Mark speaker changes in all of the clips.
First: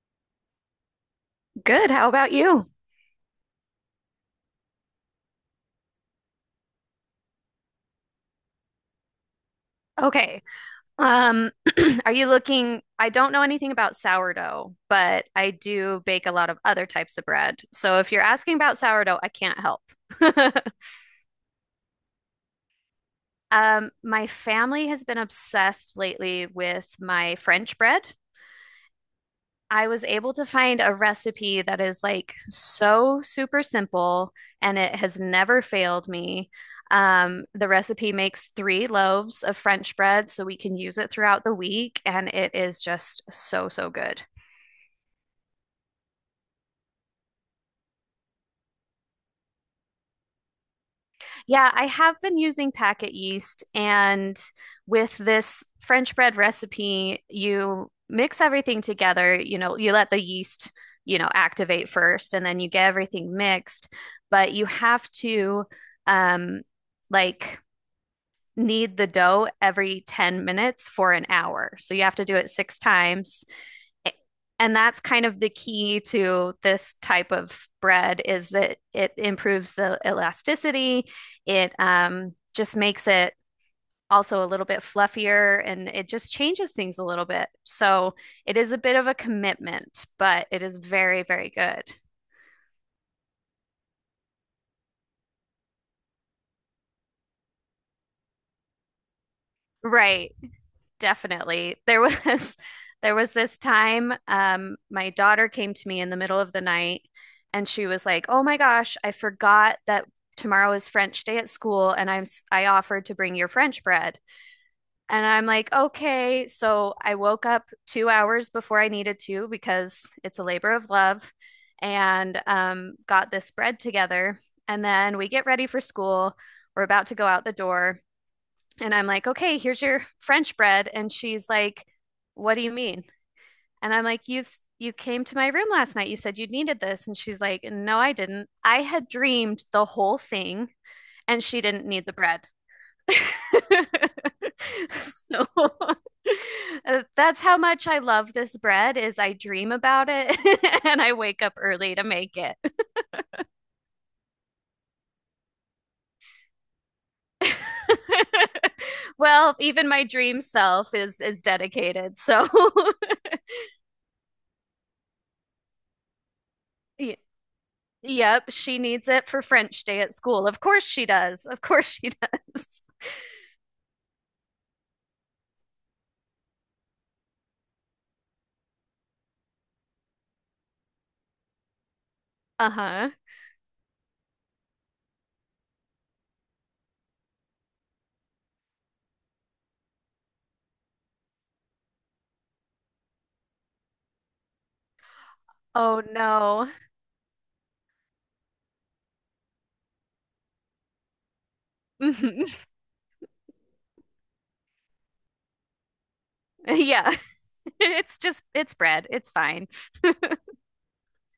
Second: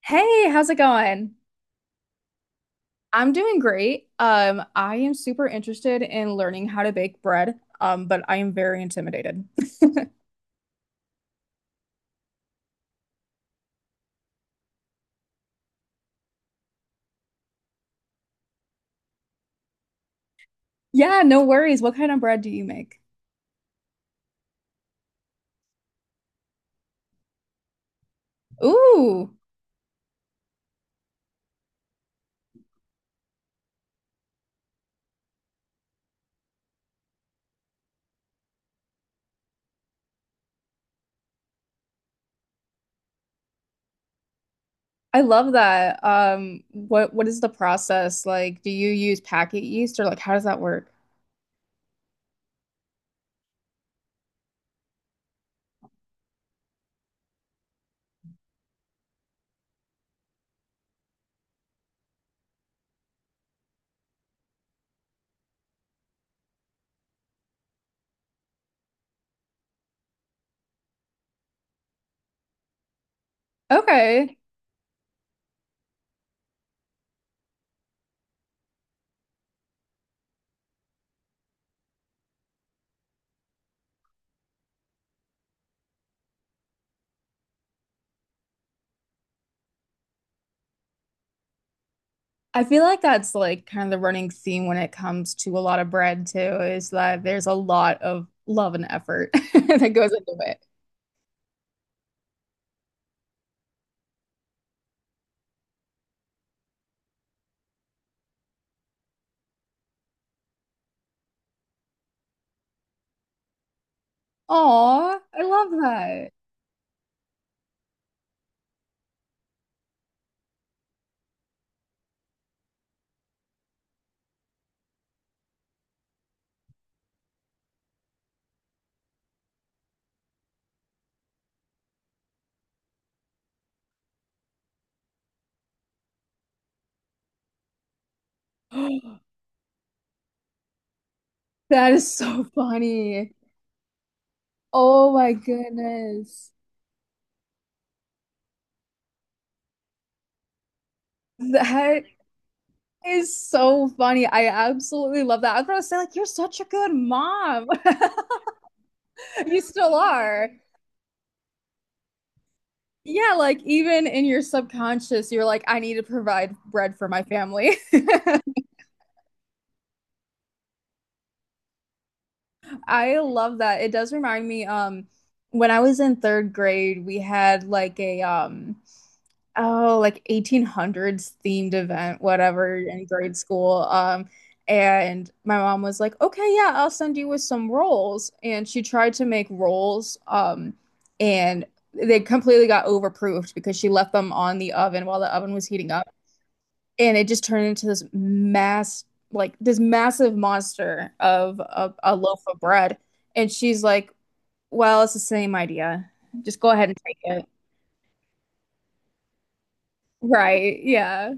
Speaker 1: Hey, how's it going?
Speaker 2: Good. How about you?
Speaker 1: I'm doing great. I am super interested in learning how to bake bread, but I am very intimidated.
Speaker 2: Okay. Um, are you looking? I don't know anything about sourdough, but I do bake a lot of other types of bread. So if you're asking about sourdough, I can't help.
Speaker 1: Yeah, no worries. What kind of bread do you make?
Speaker 2: My family has been obsessed lately with my French bread.
Speaker 1: Ooh,
Speaker 2: I was able to find a recipe that is like so super simple and it has never failed me. The recipe makes three loaves of French bread so we can use it throughout the week, and it is just so, so good.
Speaker 1: I love that. What is the process like? Do you use packet yeast or like how does that work?
Speaker 2: Yeah, I have been using packet yeast, and with this French bread recipe, you mix everything together. You let the yeast, activate first, and then you get everything mixed. But you have to, um, like, knead the dough every 10 minutes for an hour. So you have to do it six times,
Speaker 1: Okay.
Speaker 2: and that's kind of the key to this type of bread is that it improves the elasticity. It just makes it also a little bit fluffier and it just changes things a little bit. So it is a bit of a commitment, but it is very, very good.
Speaker 1: I feel like that's like kind of the running theme when it comes to a lot of bread too, is that there's a lot of love and effort that goes
Speaker 2: Right.
Speaker 1: into it.
Speaker 2: Definitely. There was There was this time my daughter came to me in the middle of the night and she was like, "Oh my gosh, I forgot that tomorrow is French day at school and I offered to bring your French bread."
Speaker 1: Aw,
Speaker 2: And
Speaker 1: I
Speaker 2: I'm
Speaker 1: love
Speaker 2: like,
Speaker 1: that.
Speaker 2: "Okay." So I woke up 2 hours before I needed to because it's a labor of love and got this bread together and then we get ready for school. We're about to go out the door and I'm like, okay, here's your French bread. And she's like, what do you mean? And I'm like, you came to my room last night. You said you needed this. And she's like, no, I didn't. I had dreamed the whole thing, and she didn't
Speaker 1: That
Speaker 2: need
Speaker 1: is
Speaker 2: the bread.
Speaker 1: so funny. Oh my
Speaker 2: So
Speaker 1: goodness.
Speaker 2: that's how much I love this bread is I dream about it and I wake up early
Speaker 1: That
Speaker 2: to make it.
Speaker 1: is so funny. I absolutely love that. I was gonna say, like, you're such a good mom.
Speaker 2: Well,
Speaker 1: You
Speaker 2: even
Speaker 1: still
Speaker 2: my dream
Speaker 1: are.
Speaker 2: self is dedicated. So
Speaker 1: Yeah, like even in your subconscious, you're like, I need to provide bread for
Speaker 2: yeah,
Speaker 1: my family.
Speaker 2: Yep, she needs it for French day at school. Of course she does. Of course she does.
Speaker 1: I love that. It does remind me, when I was in third grade, we had like a oh like 1800s themed event, whatever, in
Speaker 2: Uh-huh.
Speaker 1: grade school. And my mom was like, "Okay, yeah, I'll send you with some rolls." And she tried to make rolls, and they completely got overproofed because she left them on the oven while the oven was heating
Speaker 2: Oh
Speaker 1: up,
Speaker 2: no.
Speaker 1: and it just turned into this mass, like this massive monster of a loaf
Speaker 2: Mhm.
Speaker 1: of bread. And she's like, well, it's the same idea, just go ahead and
Speaker 2: Yeah.
Speaker 1: take it.
Speaker 2: It's just it's bread. It's fine.
Speaker 1: Right, yeah,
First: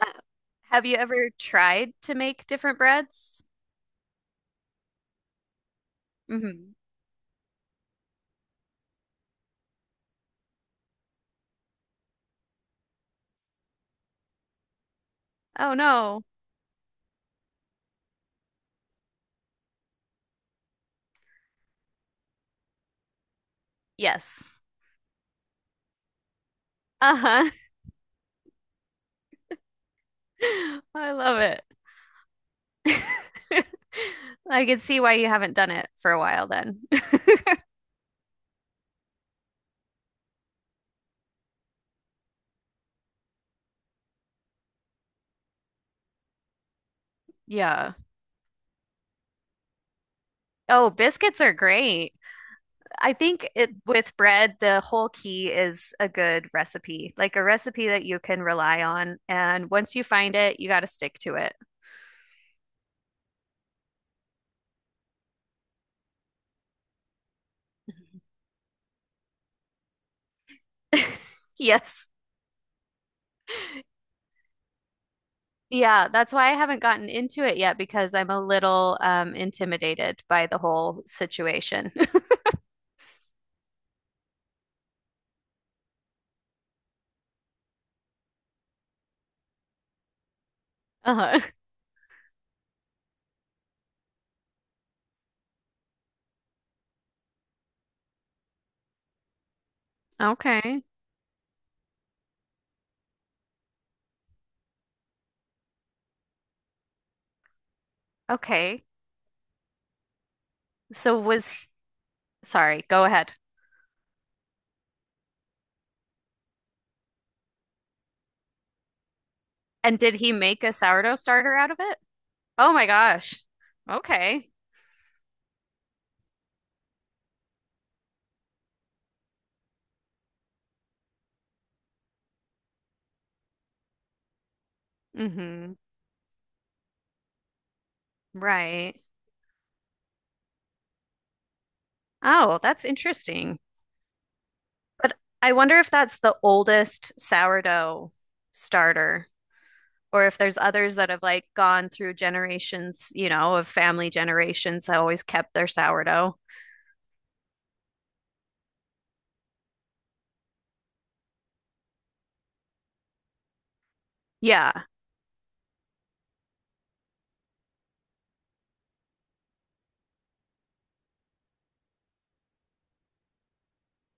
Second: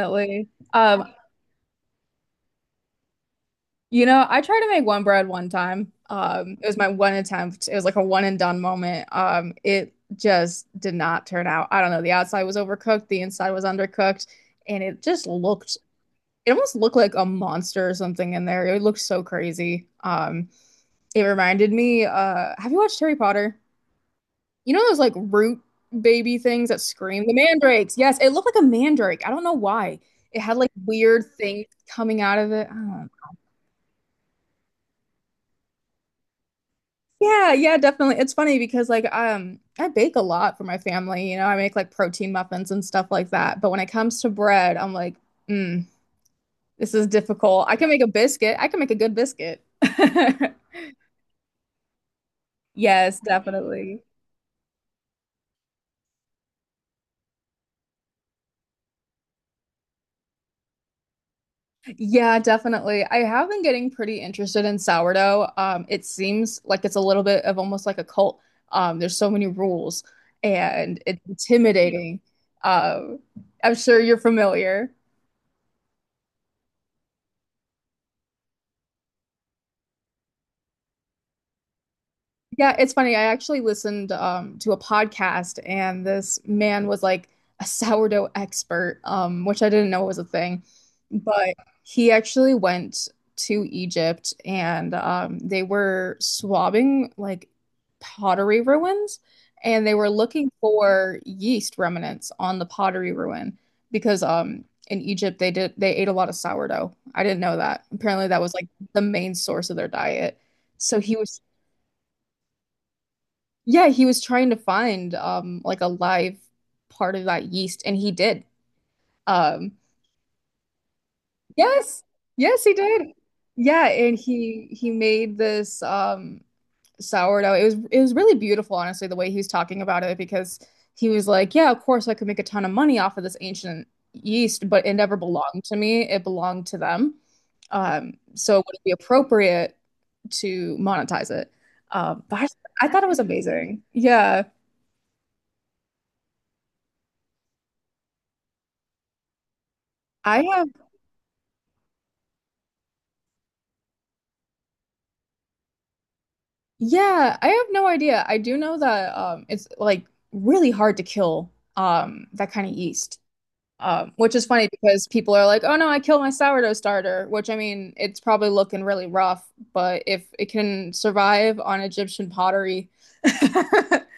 Speaker 2: Uh, have you
Speaker 1: um
Speaker 2: ever tried to make different breads?
Speaker 1: you know, I tried to make one bread one time. It
Speaker 2: Hmm.
Speaker 1: was my one attempt. It was like a one and done moment. It just did not turn out. I don't know, the outside was overcooked, the inside was undercooked, and it just
Speaker 2: Oh
Speaker 1: looked,
Speaker 2: no.
Speaker 1: it almost looked like a monster or something in there. It looked so crazy. It reminded me, have you watched Harry Potter?
Speaker 2: Yes.
Speaker 1: You know those like root baby things that scream? The
Speaker 2: Uh-huh.
Speaker 1: mandrakes. Yes, it looked like a mandrake. I don't know why. It had like
Speaker 2: I
Speaker 1: weird
Speaker 2: love it.
Speaker 1: things coming out of it. I don't know.
Speaker 2: I can see why you haven't done it for a while then.
Speaker 1: Yeah, yeah, definitely. It's funny because like I bake a lot for my family, I make like protein muffins and stuff like that. But when it comes to bread, I'm like, mm, this is difficult. I can
Speaker 2: Yeah.
Speaker 1: make a biscuit. I can make a good biscuit.
Speaker 2: Oh, biscuits are great. I
Speaker 1: Yes,
Speaker 2: think
Speaker 1: definitely.
Speaker 2: with bread, the whole key is a good recipe, like a recipe that you can rely on. And once you find it, you got to stick to it.
Speaker 1: Yeah, definitely. I have been getting pretty interested in sourdough. It seems like it's a little bit of almost like a cult. There's so many rules and it's Yeah.
Speaker 2: Yes.
Speaker 1: intimidating. Um, I'm sure you're familiar.
Speaker 2: Yeah, that's why I haven't gotten into it yet because I'm a little intimidated by the whole situation.
Speaker 1: Yeah, it's funny. I actually listened to a podcast, and this man was like a sourdough expert, which I didn't know was a thing.
Speaker 2: Uh-huh.
Speaker 1: But he actually went to Egypt, and they were swabbing like pottery ruins, and they were looking
Speaker 2: Okay.
Speaker 1: for yeast remnants on the pottery ruin because in Egypt they ate a lot of sourdough. I didn't know that. Apparently, that was like
Speaker 2: Okay.
Speaker 1: the main source of their diet. So he
Speaker 2: So
Speaker 1: was,
Speaker 2: was, Sorry, go ahead.
Speaker 1: yeah, he was trying to find like a live part of that yeast, and he did. Um
Speaker 2: And did he make a sourdough starter out of it?
Speaker 1: yes. Yes,
Speaker 2: Oh
Speaker 1: he
Speaker 2: my
Speaker 1: did.
Speaker 2: gosh.
Speaker 1: Yeah, and
Speaker 2: Okay.
Speaker 1: he made this sourdough. It was really beautiful, honestly, the way he was talking about it, because he was like, yeah, of course I could make a ton of money off of this ancient yeast, but it never belonged
Speaker 2: Mm-hmm.
Speaker 1: to me. It belonged to them. Um, so it would be
Speaker 2: Right.
Speaker 1: appropriate to monetize it. But
Speaker 2: Oh, that's
Speaker 1: I thought it was
Speaker 2: interesting.
Speaker 1: amazing. Yeah.
Speaker 2: But I wonder if that's the oldest sourdough starter, or if there's
Speaker 1: I
Speaker 2: others that have like gone through generations, you know, of family generations that always kept their sourdough.
Speaker 1: Yeah, I have no idea. I do know that it's like really hard to kill that kind of yeast. Which is funny
Speaker 2: Yeah,
Speaker 1: because people are like, "Oh no, I killed my sourdough starter," which I mean, it's probably looking really rough, but if it can survive on Egyptian pottery.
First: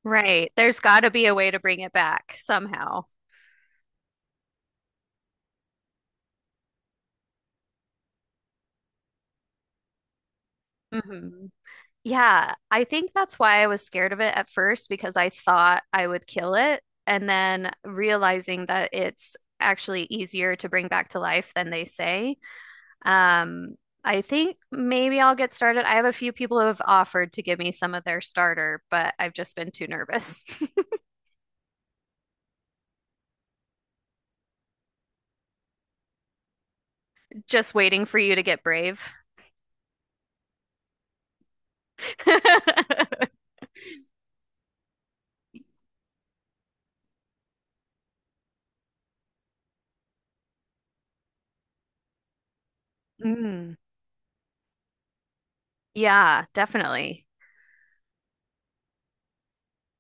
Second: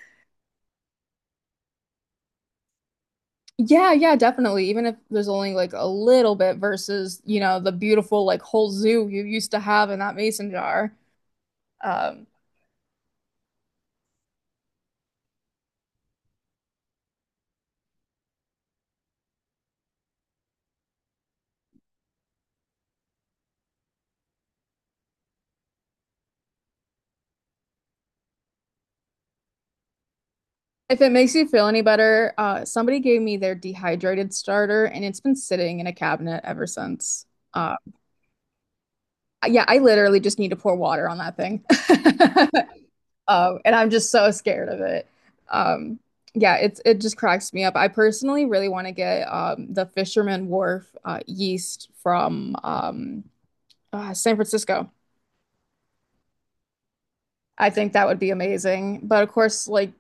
Speaker 2: right. There's got to be a way to bring it back somehow.
Speaker 1: Yeah, yeah, definitely. Even if there's only like a little bit versus, you know, the beautiful like whole zoo you used to have in that mason jar.
Speaker 2: Hmm.
Speaker 1: Um,
Speaker 2: Yeah, I think that's why I was scared of it at first because I thought I would kill it. And then realizing that it's actually easier to bring back to life than they say. Um, I think maybe I'll get started. I have a few people who have offered to give me some of their starter, but I've just been too nervous.
Speaker 1: if it makes you feel any better, somebody gave me their dehydrated starter, and it's been sitting in a cabinet ever since.
Speaker 2: Just
Speaker 1: Uh,
Speaker 2: waiting for you to get brave.
Speaker 1: yeah, I literally just need to pour water on that thing. And I'm just so scared of it. Um, yeah, it just cracks me up. I personally really want to get the Fisherman Wharf yeast from
Speaker 2: Mm,
Speaker 1: San Francisco.
Speaker 2: yeah, definitely.
Speaker 1: I think that would be amazing. But of course, like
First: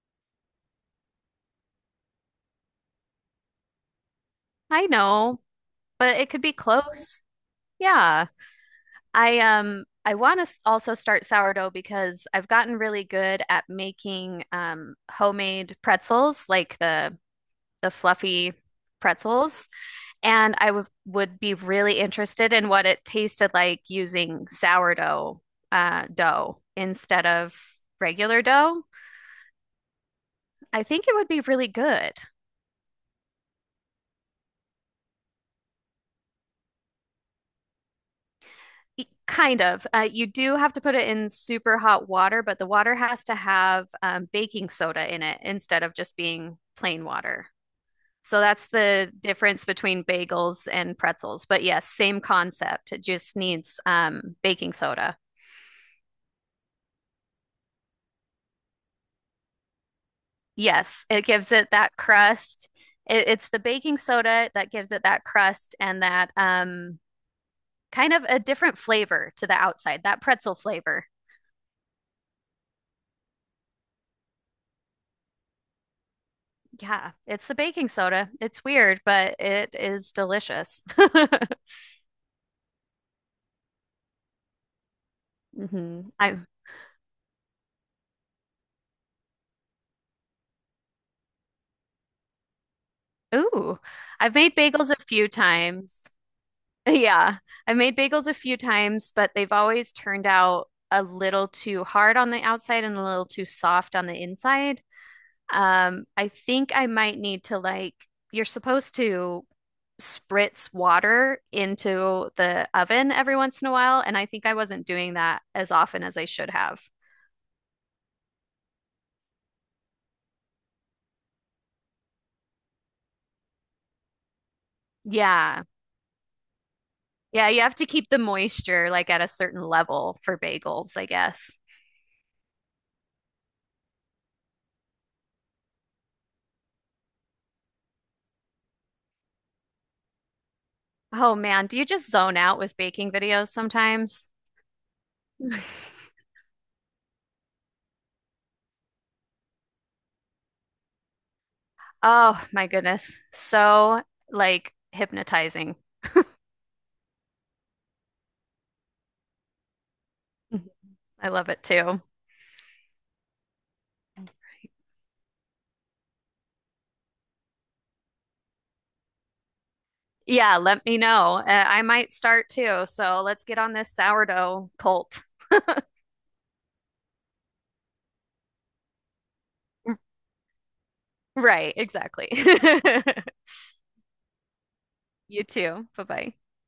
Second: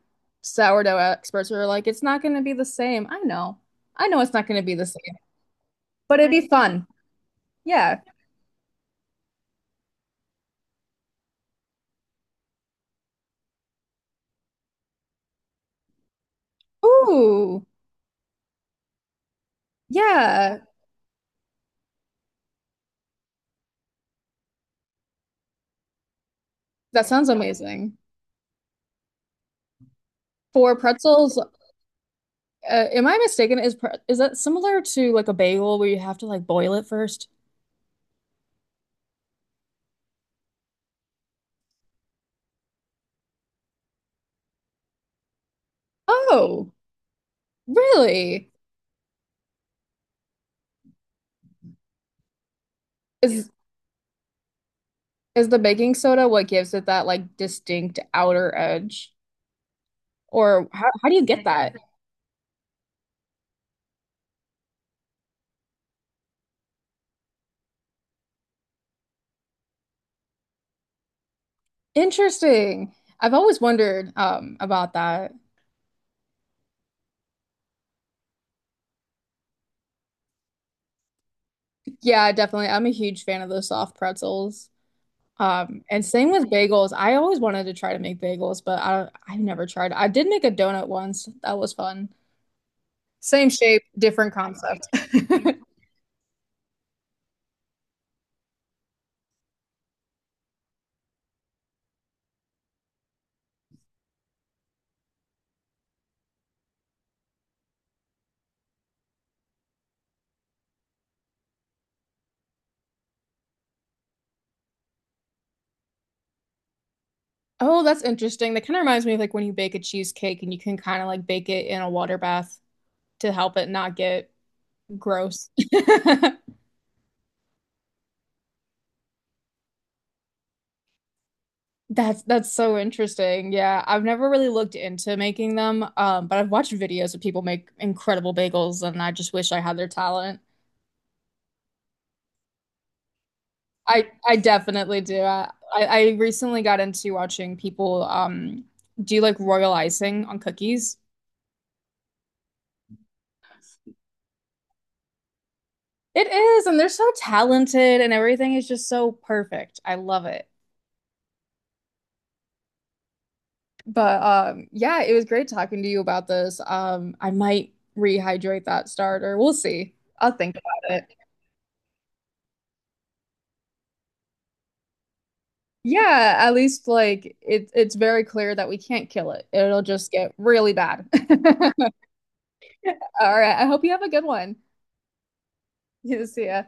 Speaker 1: sourdough experts are like, it's not going to be the same. I know. I know it's not going to be the
Speaker 2: I
Speaker 1: same.
Speaker 2: know, but
Speaker 1: But it'd
Speaker 2: it could
Speaker 1: be
Speaker 2: be
Speaker 1: fun.
Speaker 2: close.
Speaker 1: Yeah.
Speaker 2: Yeah. I want to also start sourdough because I've gotten really good at making homemade pretzels, like the
Speaker 1: Ooh,
Speaker 2: fluffy pretzels. And
Speaker 1: yeah.
Speaker 2: I would be really interested in what it tasted like using sourdough dough
Speaker 1: That
Speaker 2: instead
Speaker 1: sounds
Speaker 2: of
Speaker 1: amazing.
Speaker 2: regular dough.
Speaker 1: For
Speaker 2: I think it would
Speaker 1: pretzels,
Speaker 2: be really good.
Speaker 1: am I mistaken? Is that similar to like a bagel where you have to like boil it first?
Speaker 2: Kind of. You do have to put it in super hot water, but the water has to have baking soda in it instead of just being
Speaker 1: Oh,
Speaker 2: plain water. So
Speaker 1: really?
Speaker 2: that's the difference between bagels and pretzels. But yes, same concept. It just
Speaker 1: Is
Speaker 2: needs baking soda.
Speaker 1: is the baking soda what gives it that like distinct outer edge? Or how
Speaker 2: Yes,
Speaker 1: how do you
Speaker 2: it
Speaker 1: get
Speaker 2: gives it
Speaker 1: that?
Speaker 2: that crust. It's the baking soda that gives it that crust and that kind of a different flavor to the outside, that pretzel flavor.
Speaker 1: Interesting. I've always wondered about that.
Speaker 2: Yeah, it's the baking soda. It's weird, but it is delicious.
Speaker 1: Yeah, definitely. I'm a huge fan of those soft pretzels. And same
Speaker 2: I
Speaker 1: with bagels. I always wanted to try to make bagels, but I never tried. I did make a donut once. That was fun. Same
Speaker 2: Ooh,
Speaker 1: shape, different
Speaker 2: I've made
Speaker 1: concept.
Speaker 2: bagels a few times. Yeah, I've made bagels a few times, but they've always turned out a little too hard on the outside and a little too soft on the inside. I think I might need to you're supposed to spritz water into the oven every once in a while, and I think I wasn't doing that as often as I should have.
Speaker 1: Oh, that's interesting. That kind of reminds me of like when you bake a cheesecake and you can kind of like bake it in a water bath to help it not get gross.
Speaker 2: Yeah. Yeah, you have to keep the moisture like at a certain level for bagels, I guess.
Speaker 1: That's so interesting. Yeah, I've never really looked into making them, but I've watched videos of people make incredible bagels, and I just wish I had their talent.
Speaker 2: Oh man, do you just zone out with baking videos
Speaker 1: I
Speaker 2: sometimes?
Speaker 1: I definitely do. I recently got into watching people do like royal icing on cookies.
Speaker 2: Oh my goodness. So like hypnotizing.
Speaker 1: It is, and they're so talented and everything is just so perfect. I love it.
Speaker 2: I love it too.
Speaker 1: But yeah, it was great talking to you about this. Um, I might rehydrate that starter. We'll see. I'll think
Speaker 2: Yeah, let
Speaker 1: about
Speaker 2: me
Speaker 1: it.
Speaker 2: know. I might start too. So let's get on this sourdough cult.
Speaker 1: Yeah, at least like it's very clear that we can't kill it. It'll just get really bad.
Speaker 2: Right, exactly.
Speaker 1: All right. I hope you have a good one.
Speaker 2: You too. Bye bye.
Speaker 1: See ya.